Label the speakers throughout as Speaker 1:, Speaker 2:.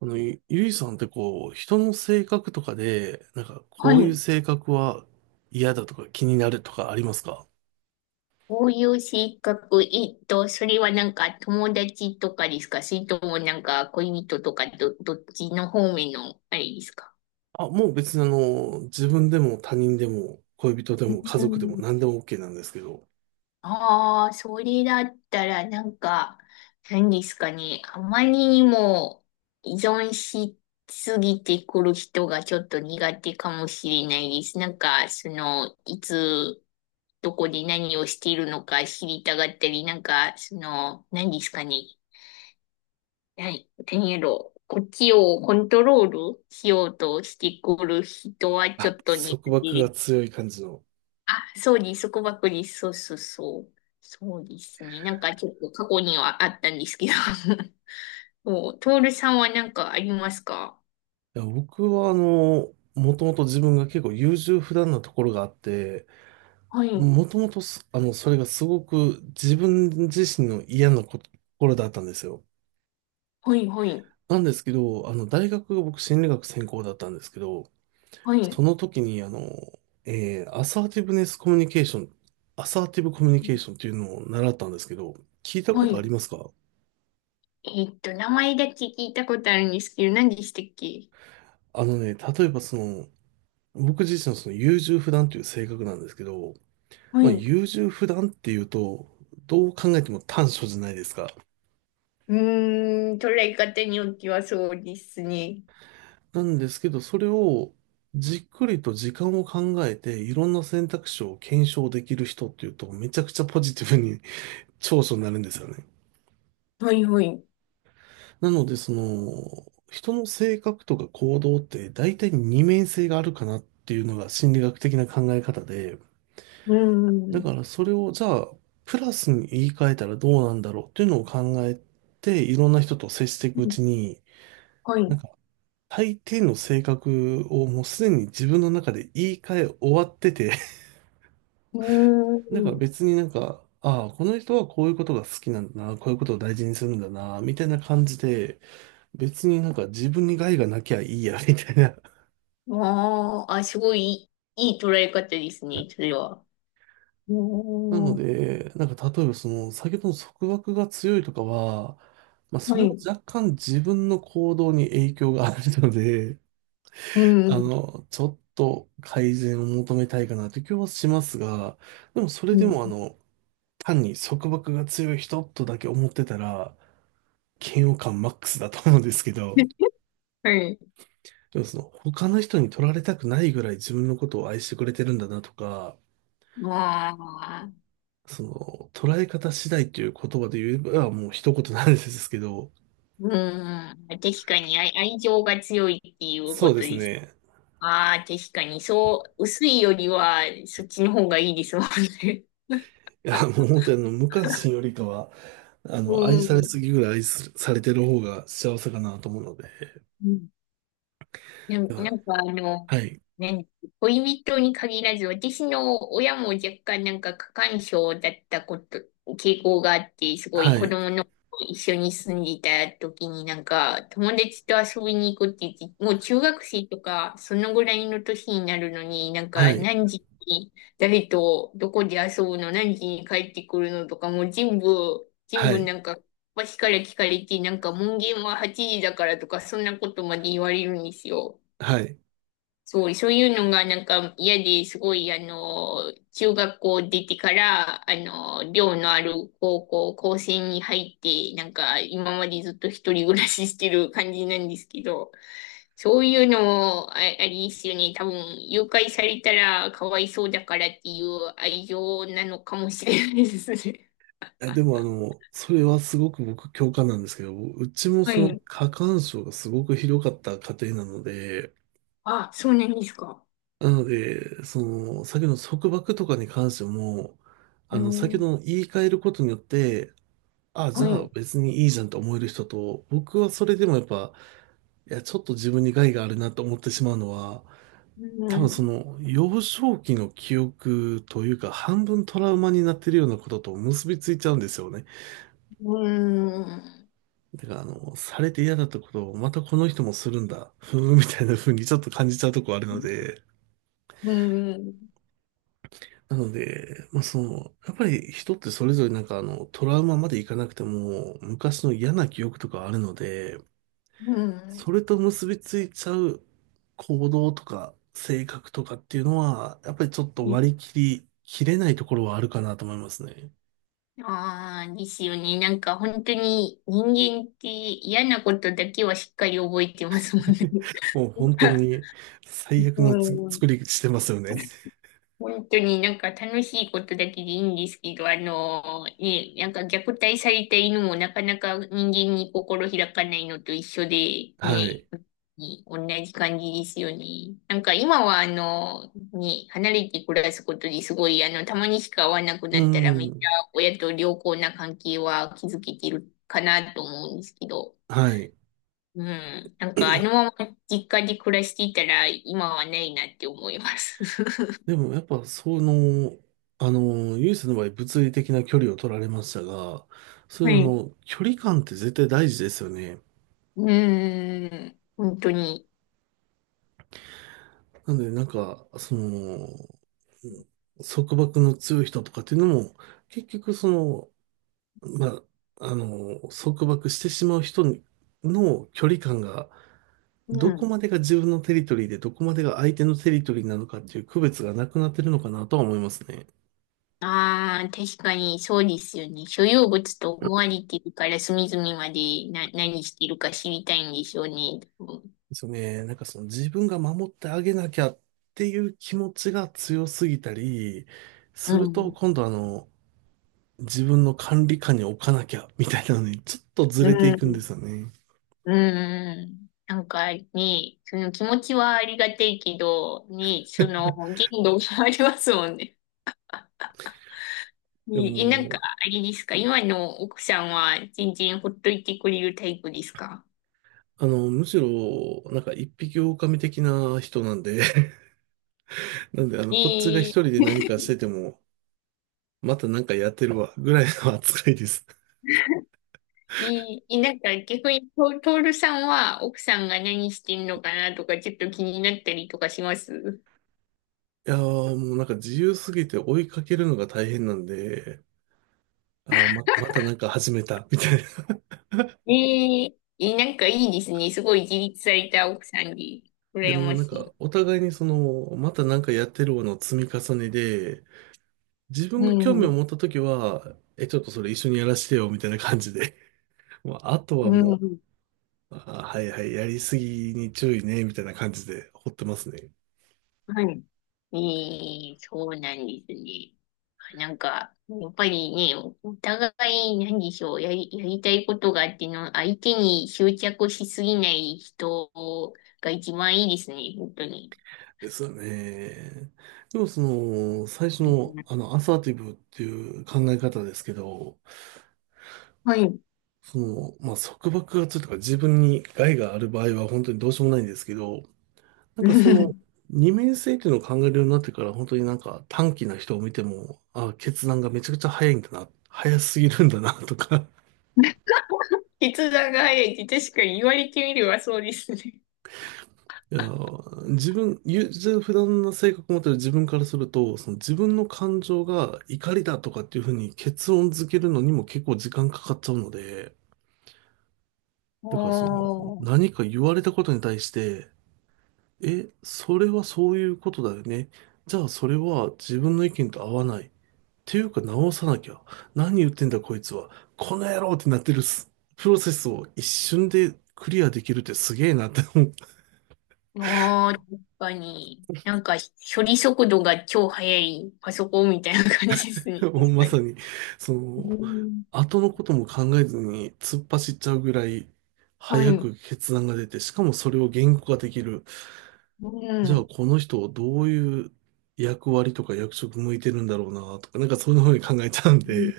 Speaker 1: ゆゆいさんってこう、人の性格とかで、なんか
Speaker 2: は
Speaker 1: こういう
Speaker 2: い。
Speaker 1: 性格は嫌だとか気になるとかありますか？
Speaker 2: こういう性格、それはなんか友達とかですか？それともなんか恋人とかどっちの方面のあれですか？
Speaker 1: あ、もう別に自分でも他人でも恋人で
Speaker 2: う
Speaker 1: も家族でも
Speaker 2: ん。
Speaker 1: 何でも OK なんですけど、
Speaker 2: ああ、それだったらなんか、何ですかね。あまりにも依存しすぎてくる人がちょっと苦手かもしれないです。なんか、その、いつ、どこで何をしているのか知りたがったり、なんか、その、何ですかね。はい。テニエロ、こっちをコントロールしようとしてくる人はちょ
Speaker 1: あ、
Speaker 2: っと苦
Speaker 1: 束
Speaker 2: 手
Speaker 1: 縛が
Speaker 2: です。
Speaker 1: 強い感じの。
Speaker 2: あ、そうです。束縛です。そうそうそう。そうですね。なんかちょっと過去にはあったんですけど。もう、トールさんは何かありますか？
Speaker 1: いや、僕はもともと自分が結構優柔不断なところがあって、
Speaker 2: はい。
Speaker 1: もともとすあの、それがすごく自分自身の嫌なところだったんですよ。
Speaker 2: はい、はい。
Speaker 1: なんですけど、あの、大学が僕心理学専攻だったんですけど、
Speaker 2: は
Speaker 1: そ
Speaker 2: い。
Speaker 1: の時に、アサーティブネスコミュニケーション、アサーティブコミュニケーションっていうのを習ったんですけど、聞いたこ
Speaker 2: は
Speaker 1: とあ
Speaker 2: い。
Speaker 1: りますか？
Speaker 2: 名前だけ聞いたことあるんですけど、何でしたっけ？
Speaker 1: あのね、例えばその、僕自身のその優柔不断という性格なんですけど、
Speaker 2: は
Speaker 1: ま
Speaker 2: い。
Speaker 1: あ
Speaker 2: う
Speaker 1: 優柔不断っていうと、どう考えても短所じゃないですか。
Speaker 2: ーん、捉え方によってはそうですね。
Speaker 1: なんですけど、それをじっくりと時間を考えて、いろんな選択肢を検証できる人っていうと、めちゃくちゃポジティブに長所になるんですよね。
Speaker 2: はい、はい。う
Speaker 1: なので、その、人の性格とか行動って大体二面性があるかなっていうのが心理学的な考え方で、
Speaker 2: ー
Speaker 1: だか
Speaker 2: ん。
Speaker 1: らそれをじゃあ、プラスに言い換えたらどうなんだろうっていうのを考えて、いろんな人と接していくうちに、
Speaker 2: はい。
Speaker 1: なん
Speaker 2: う
Speaker 1: か、大抵の性格をもうすでに自分の中で言い換え終わってて、
Speaker 2: ー
Speaker 1: なんか
Speaker 2: ん。
Speaker 1: 別になんか、ああ、この人はこういうことが好きなんだな、こういうことを大事にするんだな、みたいな感じで、別になんか自分に害がなきゃいいや、みたいな。
Speaker 2: ああ、あ、すごいいい、いい捉え方ですね、それは。う
Speaker 1: なの
Speaker 2: ーん。
Speaker 1: で、なんか例えばその先ほどの束縛が強いとかは、まあ、そ
Speaker 2: は
Speaker 1: れは
Speaker 2: い。
Speaker 1: 若干自分の行動に影響があるので、
Speaker 2: う
Speaker 1: あ
Speaker 2: ん。
Speaker 1: の、ちょっと改善を求めたいかなという気はしますが、でもそれ
Speaker 2: う
Speaker 1: で
Speaker 2: ん。
Speaker 1: もあの、単に束縛が強い人とだけ思ってたら、嫌悪感マックスだと思うんですけど、
Speaker 2: はい。
Speaker 1: でもその他の人に取られたくないぐらい自分のことを愛してくれてるんだなとか、
Speaker 2: まあ、
Speaker 1: その捉え方次第っていう言葉で言えばもう一言なんですけど、
Speaker 2: うーん。確かに愛情が強いっていう
Speaker 1: そ
Speaker 2: こ
Speaker 1: う
Speaker 2: と
Speaker 1: です
Speaker 2: です。
Speaker 1: ね。
Speaker 2: ああ、確かに、そう、薄いよりは、そっちの方がいいですもんね。
Speaker 1: いや、もう本当にあの、無関心よりかは、あ の、
Speaker 2: う
Speaker 1: 愛されす
Speaker 2: ん。
Speaker 1: ぎぐらい愛するされてる方が幸せかなと思うので。
Speaker 2: うん。
Speaker 1: で
Speaker 2: な
Speaker 1: は、
Speaker 2: んかあの、
Speaker 1: はい、
Speaker 2: ね、恋人に限らず、私の親も若干なんか過干渉だったこと、傾向があって、すごい
Speaker 1: は
Speaker 2: 子
Speaker 1: い、
Speaker 2: 供の頃一緒に住んでいた時になんか友達と遊びに行くって言って、もう中学生とかそのぐらいの年になるのになん
Speaker 1: は
Speaker 2: か
Speaker 1: い、
Speaker 2: 何時に誰とどこで遊ぶの、何時に帰ってくるのとかもう全
Speaker 1: は
Speaker 2: 部
Speaker 1: い、
Speaker 2: なんか私から聞かれて、なんか門限は8時だからとかそんなことまで言われるんですよ。
Speaker 1: はい。
Speaker 2: そう、そういうのがなんか嫌ですごい、あの、中学校出てから、あの、寮のある高校、高専に入って、なんか今までずっと一人暮らししてる感じなんですけど、そういうのもあ、あれですよね。多分、誘拐されたらかわいそうだからっていう愛情なのかもしれないですね。
Speaker 1: え、でもあの、それはすごく僕共感なんですけど、うちも
Speaker 2: は
Speaker 1: その
Speaker 2: い。
Speaker 1: 過干渉がすごくひどかった家庭なので、
Speaker 2: あ、そうなんですか？
Speaker 1: なので、その、先の束縛とかに関しても、あ
Speaker 2: う
Speaker 1: の、先
Speaker 2: ん。
Speaker 1: の言い換えることによって、あ、じ
Speaker 2: は
Speaker 1: ゃ
Speaker 2: い。
Speaker 1: あ
Speaker 2: う
Speaker 1: 別にいいじゃんと思える人と、僕はそれでもやっぱ、いや、ちょっと自分に害があるなと思ってしまうのは、多分そ
Speaker 2: ん。
Speaker 1: の幼少期の記憶というか半分トラウマになってるようなことと結びついちゃうんですよね。
Speaker 2: うん。
Speaker 1: だからあの、されて嫌だったことをまたこの人もするんだ、ふーんみたいな風にちょっと感じちゃうとこあるので、
Speaker 2: うん。
Speaker 1: なので、まあその、やっぱり人ってそれぞれなんかあの、トラウマまでいかなくても昔の嫌な記憶とかあるので、
Speaker 2: う
Speaker 1: そ
Speaker 2: ん。
Speaker 1: れと結びついちゃう行動とか性格とかっていうのは、やっぱりちょっと割り切り切れないところはあるかなと思いますね。
Speaker 2: ああー、ですよね。なんか本当に人間って嫌なことだけはしっかり覚えてますもんね。
Speaker 1: もう本当に
Speaker 2: う
Speaker 1: 最悪の
Speaker 2: ん。
Speaker 1: 作りしてますよね。
Speaker 2: 本当になんか楽しいことだけでいいんですけど、あのね、なんか虐待された犬もなかなか人間に心開かないのと一緒で、
Speaker 1: は
Speaker 2: ね、
Speaker 1: い。
Speaker 2: 同じ感じですよね。なんか今はあの、ね、離れて暮らすことですごい、あの、たまにしか会わなく
Speaker 1: う
Speaker 2: なったらめっち
Speaker 1: ん。
Speaker 2: ゃ親と良好な関係は築けてるかなと思うんですけど、
Speaker 1: はい。
Speaker 2: うん。なんかあのまま実家で暮らしていたら今はないなって思います。
Speaker 1: でもやっぱその、あの、ユースの場合物理的な距離を取られましたが、そう
Speaker 2: は
Speaker 1: いうあ
Speaker 2: い。
Speaker 1: の、距離感って絶対大事ですよね。
Speaker 2: うーん、本当に。
Speaker 1: なので、なんか、その、束縛の強い人とかっていうのも、結局その、まあ、あの、束縛してしまう人の距離感が、
Speaker 2: う
Speaker 1: どこ
Speaker 2: ん。
Speaker 1: までが自分のテリトリーで、どこまでが相手のテリトリーなのかっていう区別がなくなってるのかなとは思いますね。
Speaker 2: ああ、確かにそうですよね。所有物と思われてるから隅々までな、何してるか知りたいんでしょうね。う
Speaker 1: ですよね。なんかその自分が守ってあげなきゃっていう気持ちが強すぎたりすると、
Speaker 2: ん。
Speaker 1: 今度あの、自分の管理下に置かなきゃ、みたいなのに、ちょっとず
Speaker 2: う
Speaker 1: れていくんで
Speaker 2: ん。
Speaker 1: すよね。
Speaker 2: うん。なんかね、その気持ちはありがたいけど、ね、その限度がありますもんね。
Speaker 1: で
Speaker 2: ね、え、なんか、
Speaker 1: も、
Speaker 2: あれですか？今の奥さんは全然ほっといてくれるタイプですか？
Speaker 1: あの、むしろ、なんか一匹狼的な人なんで、なんで、あの、こっちが一
Speaker 2: え
Speaker 1: 人
Speaker 2: ー、
Speaker 1: で何かしてても、またなんかやってるわ、ぐらいの扱いです。
Speaker 2: いい。なんか逆にトールさんは奥さんが何してんのかなとかちょっと気になったりとかします？
Speaker 1: いやー、もうなんか自由すぎて追いかけるのが大変なんで、あー、ま、またなんか始めた、みたいな。
Speaker 2: えええ、なんかいいですね。すごい自立された奥さんで、
Speaker 1: で
Speaker 2: 羨
Speaker 1: も
Speaker 2: ま
Speaker 1: なん
Speaker 2: し
Speaker 1: か、
Speaker 2: い。
Speaker 1: お互いにその、またなんかやってるわの積み重ねで、自分
Speaker 2: う
Speaker 1: が興味を
Speaker 2: ん、
Speaker 1: 持ったときは、え、ちょっとそれ一緒にやらせてよ、みたいな感じで。まああと
Speaker 2: う
Speaker 1: はも
Speaker 2: ん、
Speaker 1: う、あ、はいはい、やりすぎに注意ね、みたいな感じで放ってますね。
Speaker 2: はい。ええ、そうなんですね。なんか、やっぱりね、おお互い、何でしょう、やりたいことがあっての、相手に執着しすぎない人が一番いいですね、本当に。
Speaker 1: ですよね。でもその、最初
Speaker 2: うん。
Speaker 1: の、あの、アサーティブっていう考え方ですけど、
Speaker 2: はい。
Speaker 1: その、まあ、束縛がつるとか自分に害がある場合は本当にどうしようもないんですけど、なんかそ
Speaker 2: 筆
Speaker 1: の二面性っていうのを考えるようになってから、本当になんか短気な人を見ても、あ、決断がめちゃくちゃ早いんだな、早すぎるんだな とか。
Speaker 2: 談が早いって確かに言われてみればそうですね。
Speaker 1: いや、自分、普段の性格を持ってる自分からすると、その自分の感情が怒りだとかっていうふうに結論付けるのにも結構時間かかっちゃうので、だからその
Speaker 2: おー、
Speaker 1: 何か言われたことに対して、え、それはそういうことだよね。じゃあそれは自分の意見と合わない。ていうか直さなきゃ。何言ってんだこいつは。この野郎ってなってるプロセスを一瞬でクリアできるってすげえなって思っ
Speaker 2: あー、確かに。なんか、処理速度が超速いパソコンみたいな感じです
Speaker 1: て、
Speaker 2: ね。
Speaker 1: もう
Speaker 2: 確
Speaker 1: ま
Speaker 2: かに。
Speaker 1: さに、そ
Speaker 2: う
Speaker 1: の、
Speaker 2: ん、
Speaker 1: 後のことも考えずに突っ走っちゃうぐらい
Speaker 2: は
Speaker 1: 早
Speaker 2: い。
Speaker 1: く決断が出て、しかもそれを言語化できる。
Speaker 2: う
Speaker 1: じゃあ
Speaker 2: ん。
Speaker 1: この人をどういう役割とか役職向いてるんだろうなとか、なんかそういうふうに考えちゃうんで、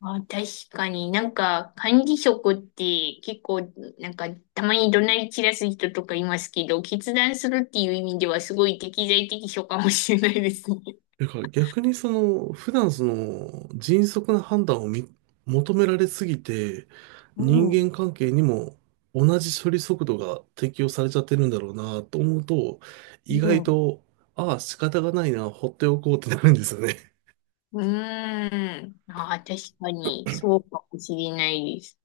Speaker 2: あ、確かになんか、管理職って結構、なんか、たまに怒鳴り散らす人とかいますけど、決断するっていう意味ではすごい適材適所かもしれないですね。
Speaker 1: だから逆にその、普段その、迅速な判断を求められすぎて、
Speaker 2: う
Speaker 1: 人
Speaker 2: ん、
Speaker 1: 間関係にも同じ処理速度が適用されちゃってるんだろうなと思うと、意
Speaker 2: う
Speaker 1: 外
Speaker 2: ん。
Speaker 1: と、ああ、仕方がないな、放っておこうってなるんですよね。
Speaker 2: うーん。ああ、確かに、そうかもしれないです。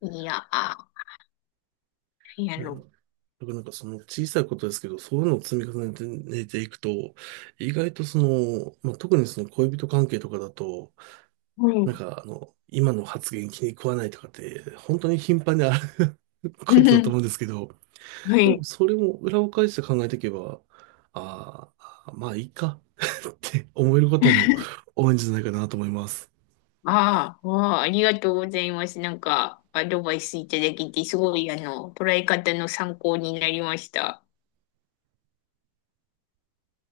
Speaker 2: いや、あ、な
Speaker 1: い
Speaker 2: んや
Speaker 1: や、だか
Speaker 2: ろ。
Speaker 1: らなんかその小さいことですけど、そういうのを積み重ねてていくと、意外とその、まあ、特にその恋人関係とかだと、
Speaker 2: は
Speaker 1: な
Speaker 2: い。
Speaker 1: んかあの、今の発言気に食わないとかって、本当に頻繁にある
Speaker 2: う
Speaker 1: ことだと
Speaker 2: ん。
Speaker 1: 思うんですけど、
Speaker 2: は
Speaker 1: でも
Speaker 2: い。
Speaker 1: それも裏を返して考えていけば、ああ、まあいいか って思えることも多いんじゃないかなと思います。
Speaker 2: ああ、わあ、ありがとうございます。なんか、アドバイスいただけて、すごい、あの、捉え方の参考になりました。